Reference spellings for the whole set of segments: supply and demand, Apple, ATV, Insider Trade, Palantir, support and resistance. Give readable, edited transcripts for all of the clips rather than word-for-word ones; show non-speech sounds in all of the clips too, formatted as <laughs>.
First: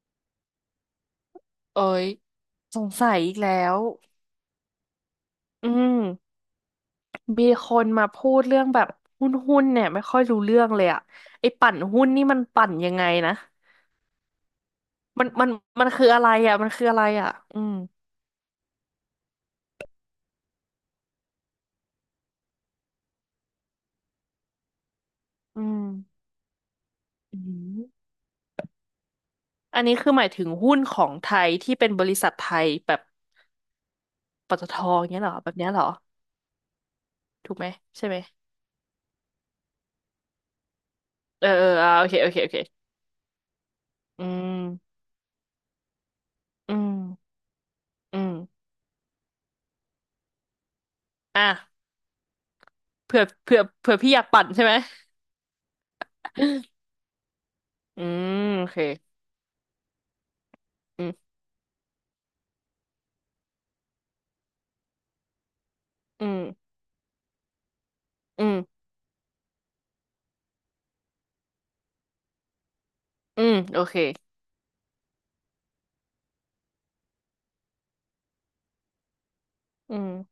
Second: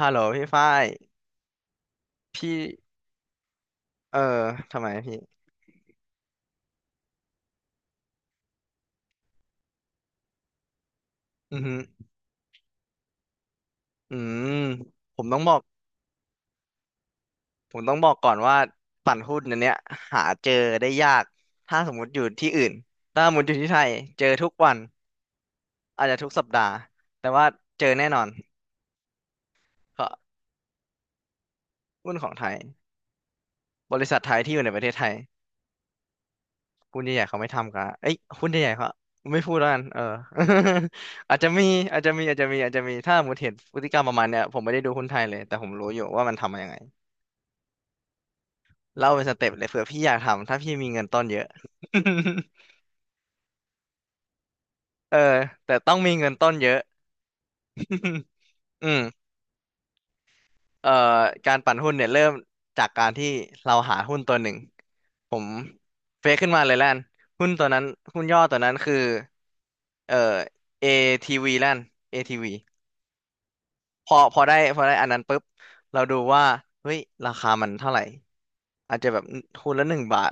ฮัลโหลพี่ฝ้ายเอ้ยพี่ สงสัยอีกแล้วเออ ทำไมพี่อืมมีคนมาพูดเรื่องแบบหุ้นเนี่ยไม่ค่อยรู้เรื่องเลยอะไอ้อือปั่หืนอหุ้นนี่มันปั่นยังไงนะอืมผมัมนต้องมับนอกมันคืออะไรอะมันคืออะไรอะอืมก่อนว่าปั่นหุ้นอันเนี้ยหาเจอได้ยาก ถ้าสมมติอยู่ที่อื่น ถ้าสมมติอยู่ที่ไทยเจอทุกวัน อืมอาจจะทุกสัปดาห์ แต่อืว่าเจอแน่มนอนอันนี้เพคืราะอหมายถึงหุ้นของไทยที่เป็นบหุ้รินขษัองทไทไทย ยแบบบริษัทไทยที่ปอยู่ตในประทเทศไทยเงี้ยเหรอแบบเนี้ยเหรอหุ้นใหญ่ๆเขาไม่ถูกไหมทำกันใช่เอ้ยไหมหุ้นใหญ่ๆเขาไม่พูดแล้วกันเออ <laughs> อาจเอจะอมี เอออาจโอจะเคมีโออาเคจจะโอมีเคอาจจะมีถ้าสมมติเห็นพฤติกรรมประอืมาณเนี้ยผมไม่ได้ดูมหุ้นไทยเลยแต่ผมรู้อยู่ว่ามันทำมายังอืไง มอืมเล่าเป็นสเต็ปเลยเผื่อพี่อยากทำถ้าพี่มีเงินต้นเยอะ อ่ะเผื่อพี่อยากปั่นใช่ไหม <laughs> เออแต่ต้องมีเงินต้นเยอะ <laughs> อืมโอเค <laughs> อืมเอ่ออืมการปั่นหุ้นเนี่ยเริ่มจากการที่เราหาหุ้นตัวหนึ่งผมเฟอืซม ขึ้นมาเลยแล้วนหุ้นตัวนั้นหุ้นย่ออืตัวนั้นม คือเอ่อ ATV แล้วน ATV อืม โอเค พอพอได้พอได้อันนั้นปุ๊บเราดูว่าเฮ้ยราคามันเท่าไหร่อาจจะแบบหุ้นละหอืนึ่งม บาท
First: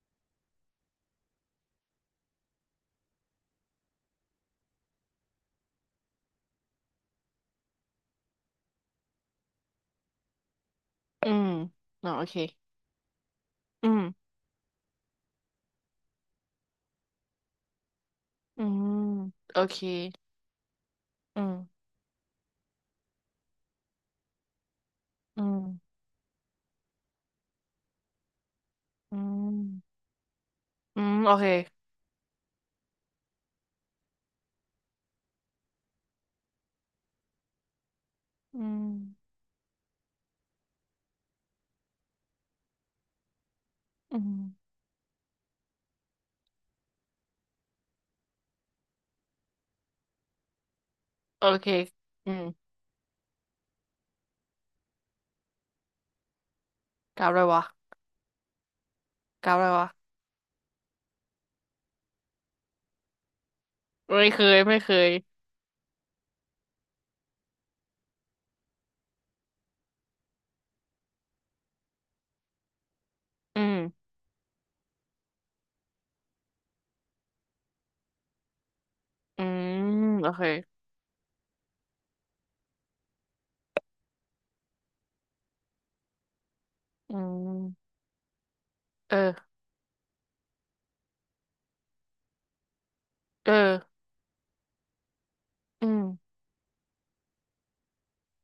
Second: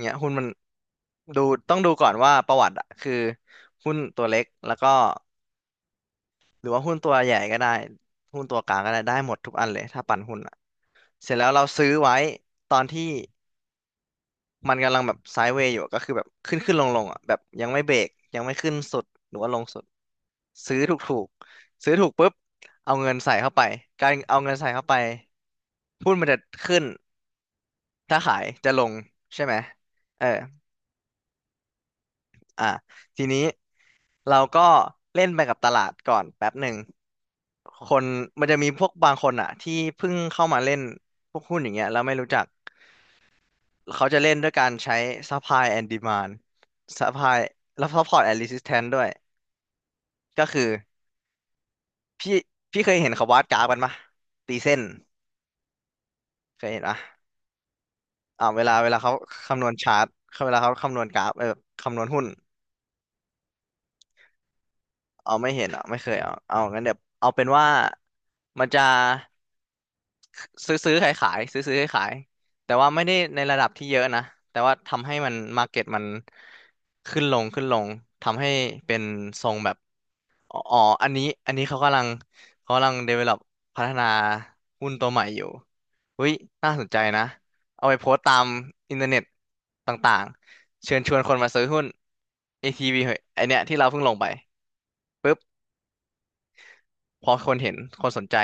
เงี้ยหุ้นมันดูต้องดูก่อนว่าประวัติอะคือหุ้นตัวเล็กแล้วก็หรือว่าหุ้นตัวใหญ่ก็ได้หุ้นตัวกลางก็ได้ได้หมดทุกอันเลยถ้าปั่นหุ้นอะอืเสร็จแล้มวเราซื้อเนาไว้โอเคตอนที่อืม มันกำลังแบบไซด์เวย์อยู่ก็คือแบบขึ้นขึ้นลงลงอะแบบยังไม่เบรกยังไม่อืขึ้นม สุดหรือว่าลโองเคสุดซื้อถูกถูกอืมซื้อถูกปุ๊บเอาเงินใส่เข้าไปการเอาเงินใส่เข้าไป อืม หุ้นมันจะขึ้นถ้าขายจะลงอืใช่ไหมม เอออืม โอเค อ่ะทีนี้เราก็เล่นไปกับตลาดก่อนแป๊บหนึ่งคนมันจะอืมีพม วกบางคนอ่ะที่เพิ่งเข้ามาเล่นพวกหุ้นอย่างเงี้ยแล้วไม่รู้จักเขาอืจะเล่นด้วยกาม รใช้ supply and demand supply แล้ว support and resistance ด้วยก็คือโอเค พี่อืมเคยเห็นเขาวาดกราฟกันปะตีเส้นเคยเห็นปะกราฟอะไรวะเวลาเขากราฟอะคำนไรวณวะ ชาร์ตเขาเวลาเขาคำนวณกราฟเออคำนวณหุ้น ไม่เคย เอาไม่เห็นอ่ะไม่เคยเอาเอางั้นเดี๋ยวเอาเป็นว่ามันจะซื้อซื้อขายขายซื้อซื้อขายขายแต่ว่าไม่ได้ในระอืดับที่เยอะม นะแต่ว่าทำให้มันมาร์เก็ตมันขึ้นลงขึ้นลงทำให้เป็นอืทรงแบบมโอเคอ๋ออ๋ออันนี้เขากำลังเขากำลัง develop พัฒนาหุ้นตัวใหม่อยู่อุ้ยน่าสนใจอืนะเอามไปโพสต์ตามอินเทอร์เอเน็ตอต่างๆเชิญชวนคนมาซื้อหุ้น ATV เหอะไอเออเนี้ยที่เราเพิ่งลงไปปุ๊บ อืมพอคนเห็นคนสนใจ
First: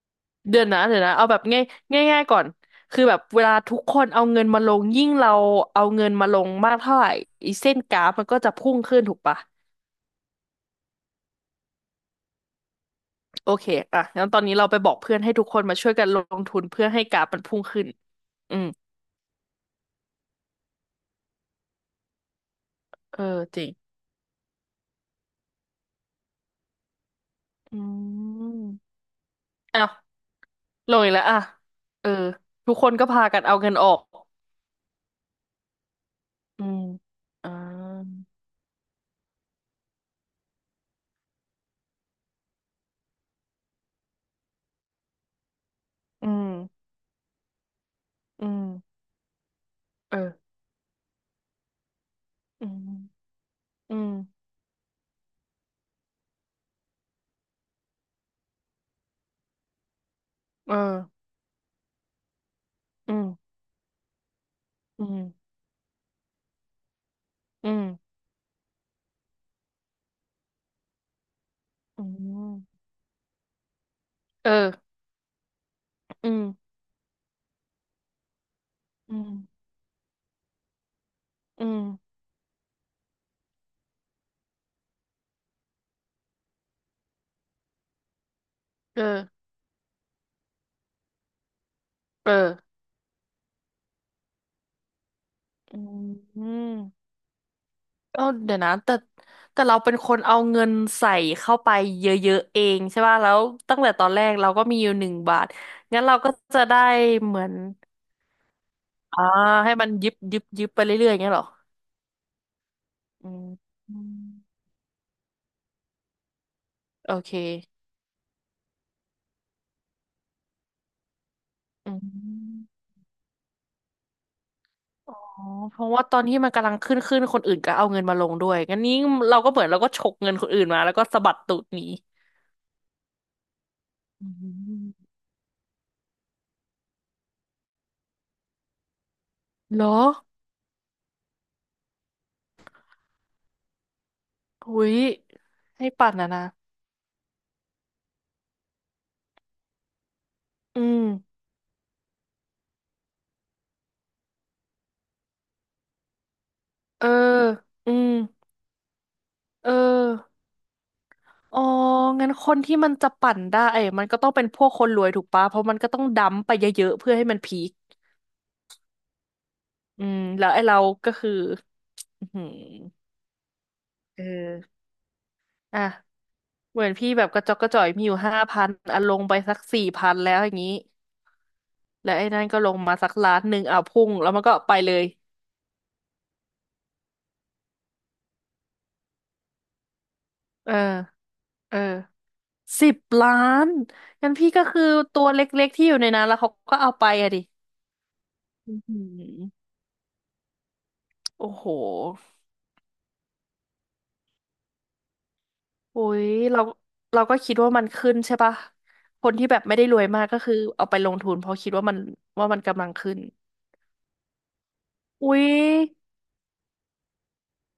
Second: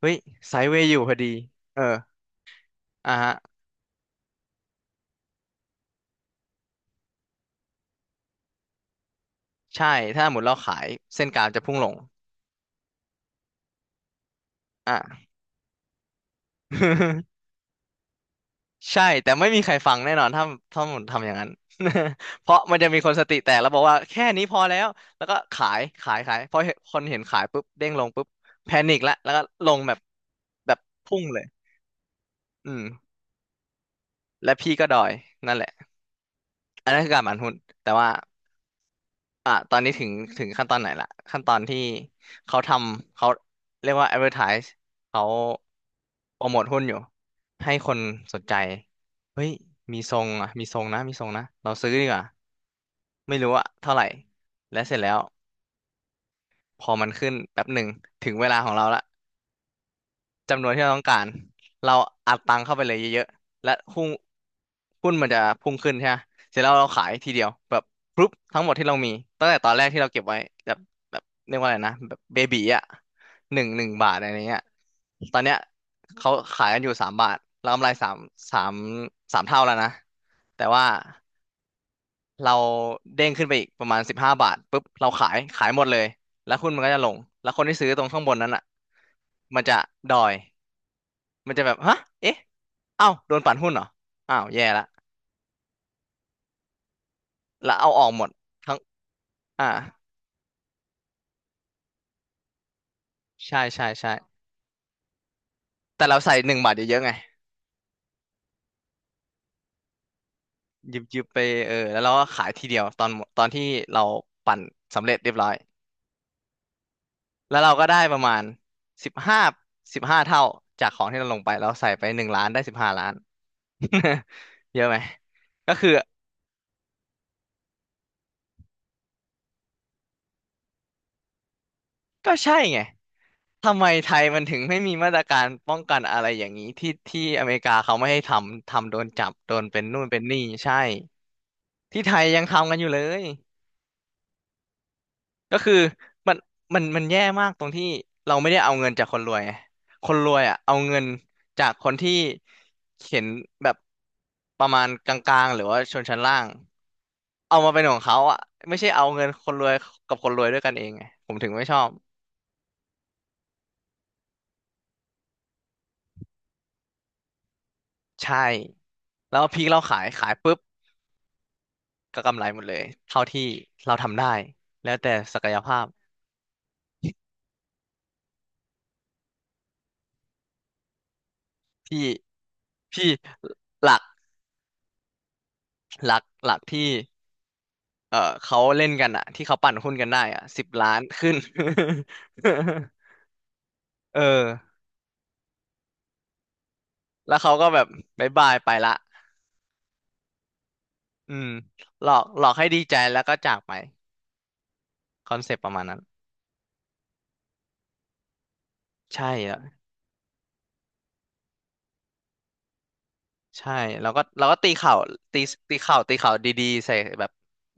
เฮ้ยไซเดือนด์เวนะย์อเดี๋ยู่ยวพนะอเอาดีแบบง่ายเออง่ายง่ายก่อนคืออ่ะแบบเวฮะลาทุกคนเอาเงินมาลงยิ่งเราเอาเงินมาลงมากเท่าไหร่อีเส้นกราฟมันก็จะพุ่งขึ้นถูกปะ ใช่ถ้าหมดเราขายเส้นกลางจะพุ่งลงโอเคอ่ะงั้นตอนนี้เราไปบออ่ะ กเพื่อนให้ทุกคนมาช่วยกันลงทุนเพื่อให้กราฟมันพุ่งขึ้นอืม <laughs> ใช่แต่ไม่มีใครฟังแน่นอนถ้าหมดทำอย่างนั้น <laughs> เพราะมันจะมีคนเอสอติแตกจริแล้วงบอกว่าแค่นี้พอแล้ว แล้วก็ขายขายขายพอเห็นคนเห็นขายปุ๊บอืเด้งลงปุ๊บแพนิมคละแล้วก็ลงอ้าวแบบแบบลงอีกพุ่แล้งวเลอ่ะยเอออืทุกมคนก็พากันเอาเงินออกและพี่ก็ดอยนั่นแหละอืมอันนั้นคือการหมั่นอ่าหุ้นแต่ว่า อ่ะตอนนี้ถึงขั้นตอนไหนละขั้นตอนที่เขาทำเขาเรียกว่า advertise เขาอืโปรโมทหุ้นมอยู่ให้คนสนอืใจมเฮ้ยมีทเอรองอ่ะมีทรงนะมีทรงนะเราซื้อดีกว่าอืมไม่รู้อะเท่าอืไหร่มและเสร็จแล้วพอมันขึ้นแป๊บหนึ่งถึงเวลาของเราละ จำนวนเออที่เราต้องการเราอัดตังค์เข้าไปเลยอืเยมอะๆและหุ้นอืมันมจะพุ่งขึ้นใช่ไหมเสร็จแล้วเราขายทีเดียวอืแบบมปุ๊บทั้งหมดที่เรามีตั้งแต่ตอนแรกที่เราเก็บไว้แบบเรียกว่าอะไรนะอืแบบเบบีอ่ะมหนึ่งบาทอะไรเอเงี้ยอตอนเนี้ยอืเขาขายมกันอยู่สามบาทเรากำไรสามสามอืมเท่าแล้วนะแต่ว่าอืมเราเด้งขึ้นไปอีกประมาณสิบห้าบาทปุ๊บเราขายขายหมดเลยแล้วหุ้นมันก็จะลงแล้วคนที่ซื้อตรงข้างบนนั้นอ่ะเออมันจะดอย มันจะแบบฮะเออเอ๊ะเอ้าโดนปั่นหุ้นเหรออ้าวแย่ละอืม แล้วเอาออกหก็มดเดี๋ยวนะทั้งแต่แต่อ่า เราเป็นคนเอาเงินใส่เข้าไปเยอะๆเองใช่ป่ะแล้วใช่ตั้งใช่แต่ตอใช่นแรกเราก็มีอยู่1 บาทงั้นแต่เราเราก็ใส่หนึ่งจะบาทได้เยอะๆไงเหมือนอ่าให้มันยิบยิบยิบไปยิบเรื่อยๆอยิย่างบเงี้ยไปเหรอเออแล้วเราก็ขายทีเดียวตอนหมอืดตอมนที่อืเรามปั่นสำเร็จเรียบร้อย โอเคแล้วเราก็ได้ประมาณสิบห้าเท่าจากของที่เราลงไปเราใส่อืไปหนึ่งล้านได้สิบมห้าล้าน <laughs> เยอะไหม อ๋อก็เพคือ ราะว่าตอนที่มันกำลังขึ้นคนอื่นก็เอาเงินมาลงด้วยงั้นนี้เราก็เหมือนเราก็ฉกเงินคนอื่นมาแล้วก็สะบัดตูดหนีก็ใช่ไงทำไมไทยอืมันถึงไม่มมีมาตรการป้องกันอะไรอย่างนี้ที่อเมริกาเขาไม่ให้ทำโดนจับโดนเหเป็รนอนู่นเป็นนี่ใช่ที่ไทยยังทำกันอยู่เลยหุยก็คือให้ปั่นนะมันนะมันแย่มากตรงที่เราไม่ได้เอาเงินจากคนรวยไงคนรวยอ่ะเอาอืเงิมนจากคนที่เห็นแบบประมาณกลางๆหรือว่าชนชั้นล่างเออเอามาเป็นอืของม เขาอ่ะไม่ใช่เอาเงินคนรเอวยกับคนอรวยด้วยกันเองไงผมถึงอ๋อไม่ชอบ งั้นคนที่มันจะปั่นได้มันก็ต้องเป็นพวกคนรวยถูกปะเพราะมันก็ต้องดัมไปเยอะๆเพื่อให้มันพีคใช่แล้วพริกเราขาอืยมขายแล้วปุ๊บไอ้เราก็คือก็อือกำหืไรอหมดเลยเท่าที่เราทำเอได้อแล้วแต่ศักยภาอ่ะพเหมือนพี่แบบกระจอกกระจ่อยมีอยู่5,000อ่ะลงไปสัก4,000แล้วอย่างนี้พี่แล้วไอ้นั่นก็ลงมาพี่สัก1 ล้านอ่ะหลักพุ่งแล้วมันก็ไปเลยหลักที่เออเขาเล่นกันอะที่เขาปั่นหุ้นกันได้อะสิบเออล้านขึ้น เออสิบ <laughs> ล้านเอองั้นพี่ก็คือตัวเล็กๆที่อยู่ในนั้นแล้วเขาก็เอาไปอะแล้วดิเขาก็แบบบายบายไปอือละหืออืมโอ้โห หลอกหลอกให้ดีใจแล้วก็จากไปคอนเซปต์ประมาณนั้นโอ้ยเราเราก็คิดว่ามันขึ้นใช่ปะคใช่นที่แบอะบไม่ได้รวยมากก็คือเอาไปลงทุนเพราะคิดว่ามันว่ามันกำลังขึ้นใช่แล้วก็ตีข่าวอุ้ตียดีๆใส่แบบ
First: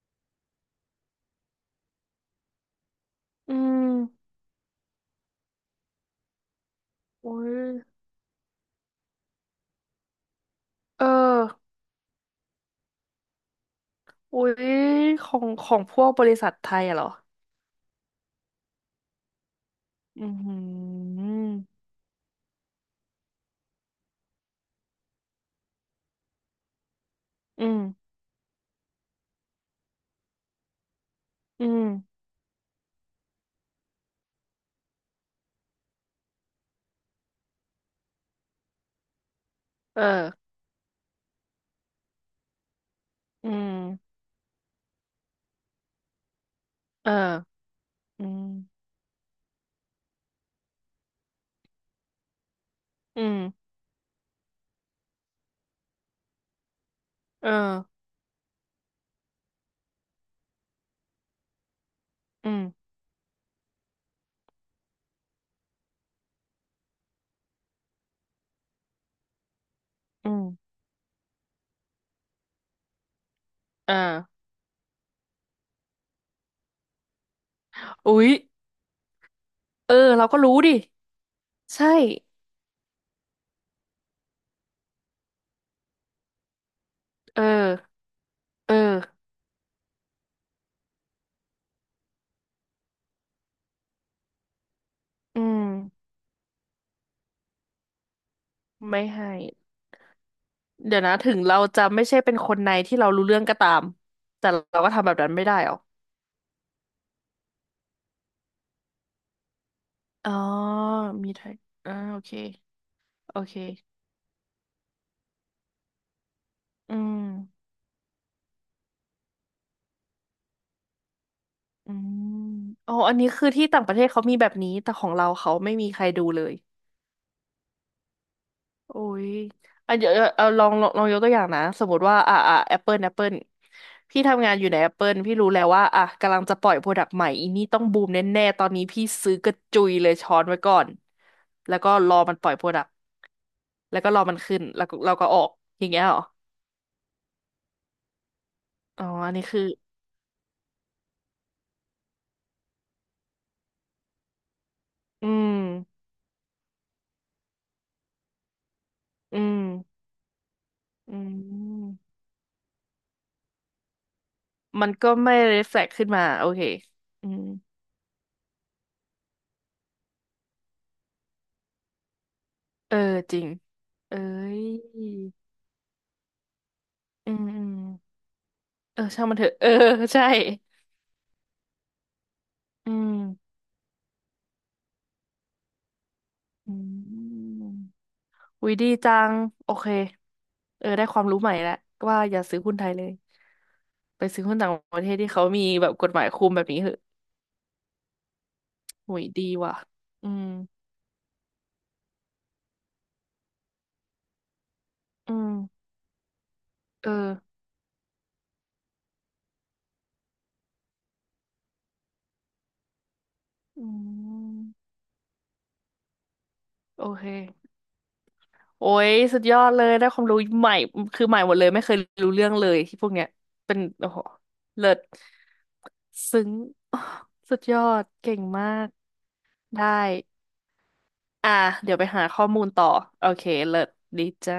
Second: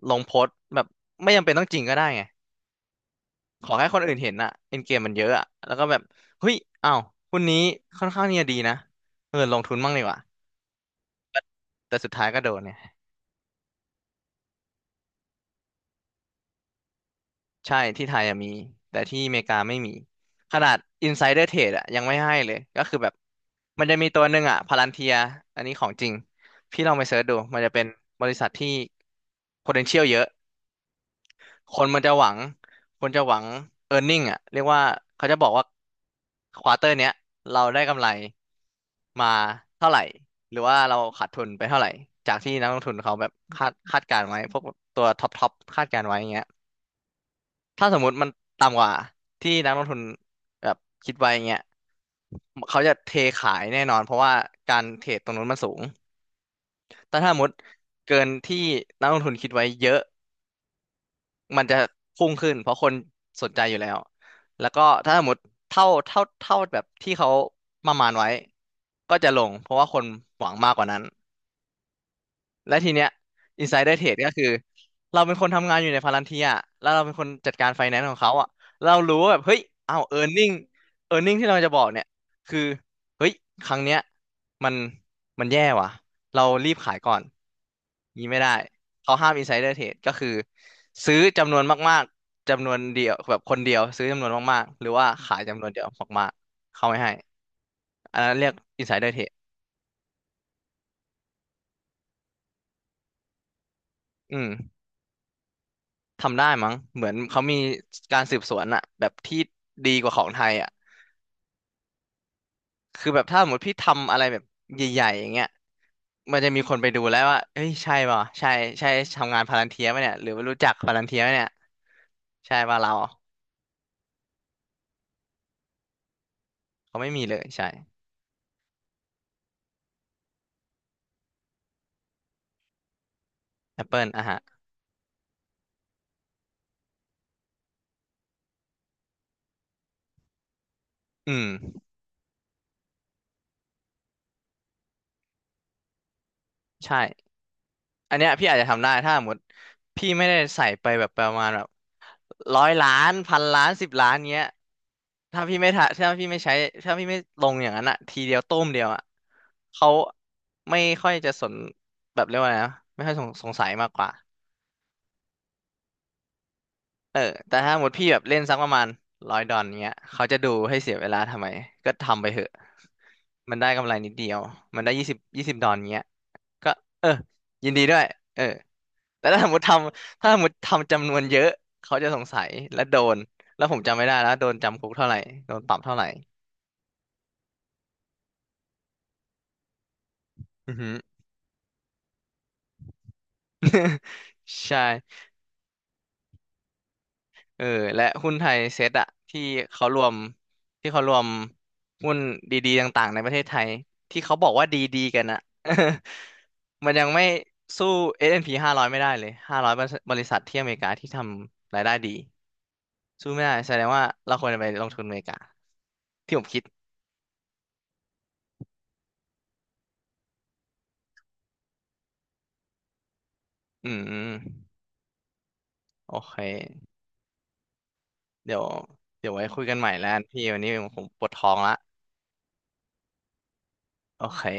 ลงโพสต์แบบไม่จำเป็นต้องจริงก็ได้ไง อืขอมแค่คนอื่นเห็นอะเอ็นเกมมันเยอะอะแล้วก็แบบเฮ้ยอ้าวอุ้หุ้นยนี้ค่อนข้างเนี่ยดีนะเออลงทุนบ้างดีกว่าเออแต่สุดท้ายก็โดนเนี่ยอุ้ยของของพวกบริษัทไทยอะเหรอใช่ที่ไทยอะมีแต่ที่อเมริกาไม่มี อืมอหืขนาด อ Insider Trade อะยังไม่ให้เลยก็คือแบบมันจะมีตัวหนึ่งอะพาลันเทีย อันนี้ของจริง พี่ลองไปเสิร์ชดู มันอืจะมเป็นบริษัทที่ potential เยอะ อืคมนมันจะหวังคนจะหวัง earning อ่ะเรียกว่าเขาจะบอกว่าควอเตอร์เนี้ยเราได้กำไรมาเท่าไหร่เออหรือว่าเราขาดทุนไปเท่าไหร่จากที่นักลงทุนเขาแบบอืคาดคาดกามรณ์ไว้พวกตัวท็อปท็อปคาดการณ์ไว้อย่างเงี้ยเออถ้าสมมุติอืมันต่ำกมว่าที่นักลงทุนแบบคิดไว้อย่างเงี้ยเขาจะเทอืขายมแน่นอนเพราะว่าการเทรดตรงนู้นมันสูงแต่ถ้าสมมเออติเกินที่นักลงทุนคิดไว้เยอะ มันจะพุ่งอืขึ้นเพราะคมนสนใจอยู่แล้ว แล้วก็ถ้าสมมติเท่าแบบที่เขาประมาณไว้ก็จะลงเพราะว่าคนอืหมวังมากกว่านั้น และทีเนี้ย เอ insider อ trade ก็คือเราเป็นคนทำงานอยู่ในพาลันเทียแล้วเราเป็นคนจัดการไฟแนนซ์ของอุ๊ยเขาอ่ะเรารู้ว่าแบบเฮ้ยเอออ้าว เราก็รู้ earning ดิ earning ที่เราจะบอกใช่เนี่ยคือเฮ้ยครั้งเนี้ยมันมันแย่ว่ะเรารีบขายก่อนเอองี้ไม่ได้เออเขาห้าม insider trade ก็คือซื้อจำนวนมากๆจำนวนเดียวแบบคนเดียวซื้อจำนวนมากๆหรือว่าขาอืยจำนมวนเดียวมากๆเขาไม่ให้อันนั้นเรียก ไม่ insider trade ให้ เดี๋ยวนะถึงเราจะไม่ใช่เป็นคนในที่เรารู้เรื่องก็ตามอืแต่ม เราก็ทำแบบนั้นไม่ได้หรอ ทำได้มั้งเหมือนเขามีการสืบสวนอะแบบที่ดีกว่าของอ๋อ ไทยอะมีไทยอ่าโอเคคือแบบโอถ้าสมเค มติพี่ทำอะไรแบบใหญ่ๆอย่างเงี้ยมันจะมีคนไปอืดูแล้มวว่าเอ้ยใช่ป่ะใช่ใช่ทำงานพาลันเทียไหมเนี่ยหรือว่ารู้จักพาลันเทียไหมเนี่ยอืมใช่ป่ะเราอ๋ออันนี้คือที่ต่างประเทศเขามีแบบนี้แต่ของเราเขาไม่มีใครดูเลย เขาไม่มีเลยใช่ โอ้ยอ่ะเดี๋ยวเอาลองยกตัวอย่างนะ สมมติว่าอ่ะอ่ะแอปเปิล Apple พี่อ่ะทำงาฮะนอยู่ในแอปเปิลพี่รู้แล้วว่าอ่ะกำลังจะปล่อยโปรดักต์ใหม่อีนี่ต้องบูมแน่ๆ ตอนนี้พี่ซื้อกระจุยเลยช้อนไว้ก่อน อืมแล้วก็รอมันปล่อยโปรดักต์แล้วก็รอมันขึ้นแล้วก็เราก็ออกอย่างเงี้ยเหรอ ใช่อันเนี้ยพี่อาจจะทำได้อ๋อถ้าสมอัมนตินี้คือ พี่ไม่ได้ใส่ไปแบบประมาณแบบ 100 ล้าน1,000 ล้านสิบล้านเงี้ยอืถ้าพี่ไม่ทะม ถ้าพี่ไม่ใช้ถ้าพี่ไม่ลงอย่างนั้นอะทีเดียวต้มเดียวอะอืม เขาไม่ค่ออืยจะสนม แบบเรียกว่าไงนะไม่ค่อยสงสัยมากกว่ามันก็ไม่ reflect ขึ้นมาโอเคเอออืมแต่ถ้าหมดพี่แบบเล่นสักประมาณ100 ดอนเงี้ยเขาจะดูให้เสียเวลาทำไมก็ทำไปเถอะเออจริงมันได้กำไรนิดเอ้เดียวมันได้ยี่สิบยยี่สิบดอนเงี้ยก็เอออืมอืยิมนดีด้วยเออ เออช่าแต่งมันเถอะเออใช่ ถ้าสมมติทำจำนวนเยอะเขาจะสงสัยและอืโดมนแล้วผมจำไม่ได้แล้วโดนจำคุกเท่าไหร่โดนปรับเท่าไหร่อืมอุ๊ยดีจัง โอเคอือเอฮึอได้ความรู้ใหม่แล้วว่าอย่าซื้อหุ้นไทยเลย ไปซื้อหุ้นต่างใช่ประเทศที่เขามีแบบกฎหมายคุมแบบนี้เหอะเออและหุ้นไทยเซ็ตอะหุยดีว่ะเขารวมอืมที่เขารวมหุ้นดีๆต่างๆในประเทศไทยที่เขาบอกว่าดีๆกันอือะ ม <laughs> มันยัเองไม่อสู้ S&P ้าร้อยไม่ได้เลย500บริษัทที่อเมริกาที่ทำรายได้ดีสู้ไม่ได้แสดอืงว่าเราควรจะไปลมงทุนอเมริกาที่ผมคิดโอเค โอ้ยสุดยอดเลยได้ความรู้ใหม่ คือใหม่หมดเลยไม่เคยรู้เรื่องเลยที่พวกเนี้ย เป็นอืโอ้โหมเลิศโอเค ซึ้ง <sighs> สุดยอด เก่งเดี๋ยวมาก เดี๋ยวไว้คุยกันได้ ใหม่แล้วกันพี่วันนี้ผมปวดท้ออ่ะงละเดี๋ยวไปหาข้อมูลต่อโอเคเลิศโอดีเคจ้า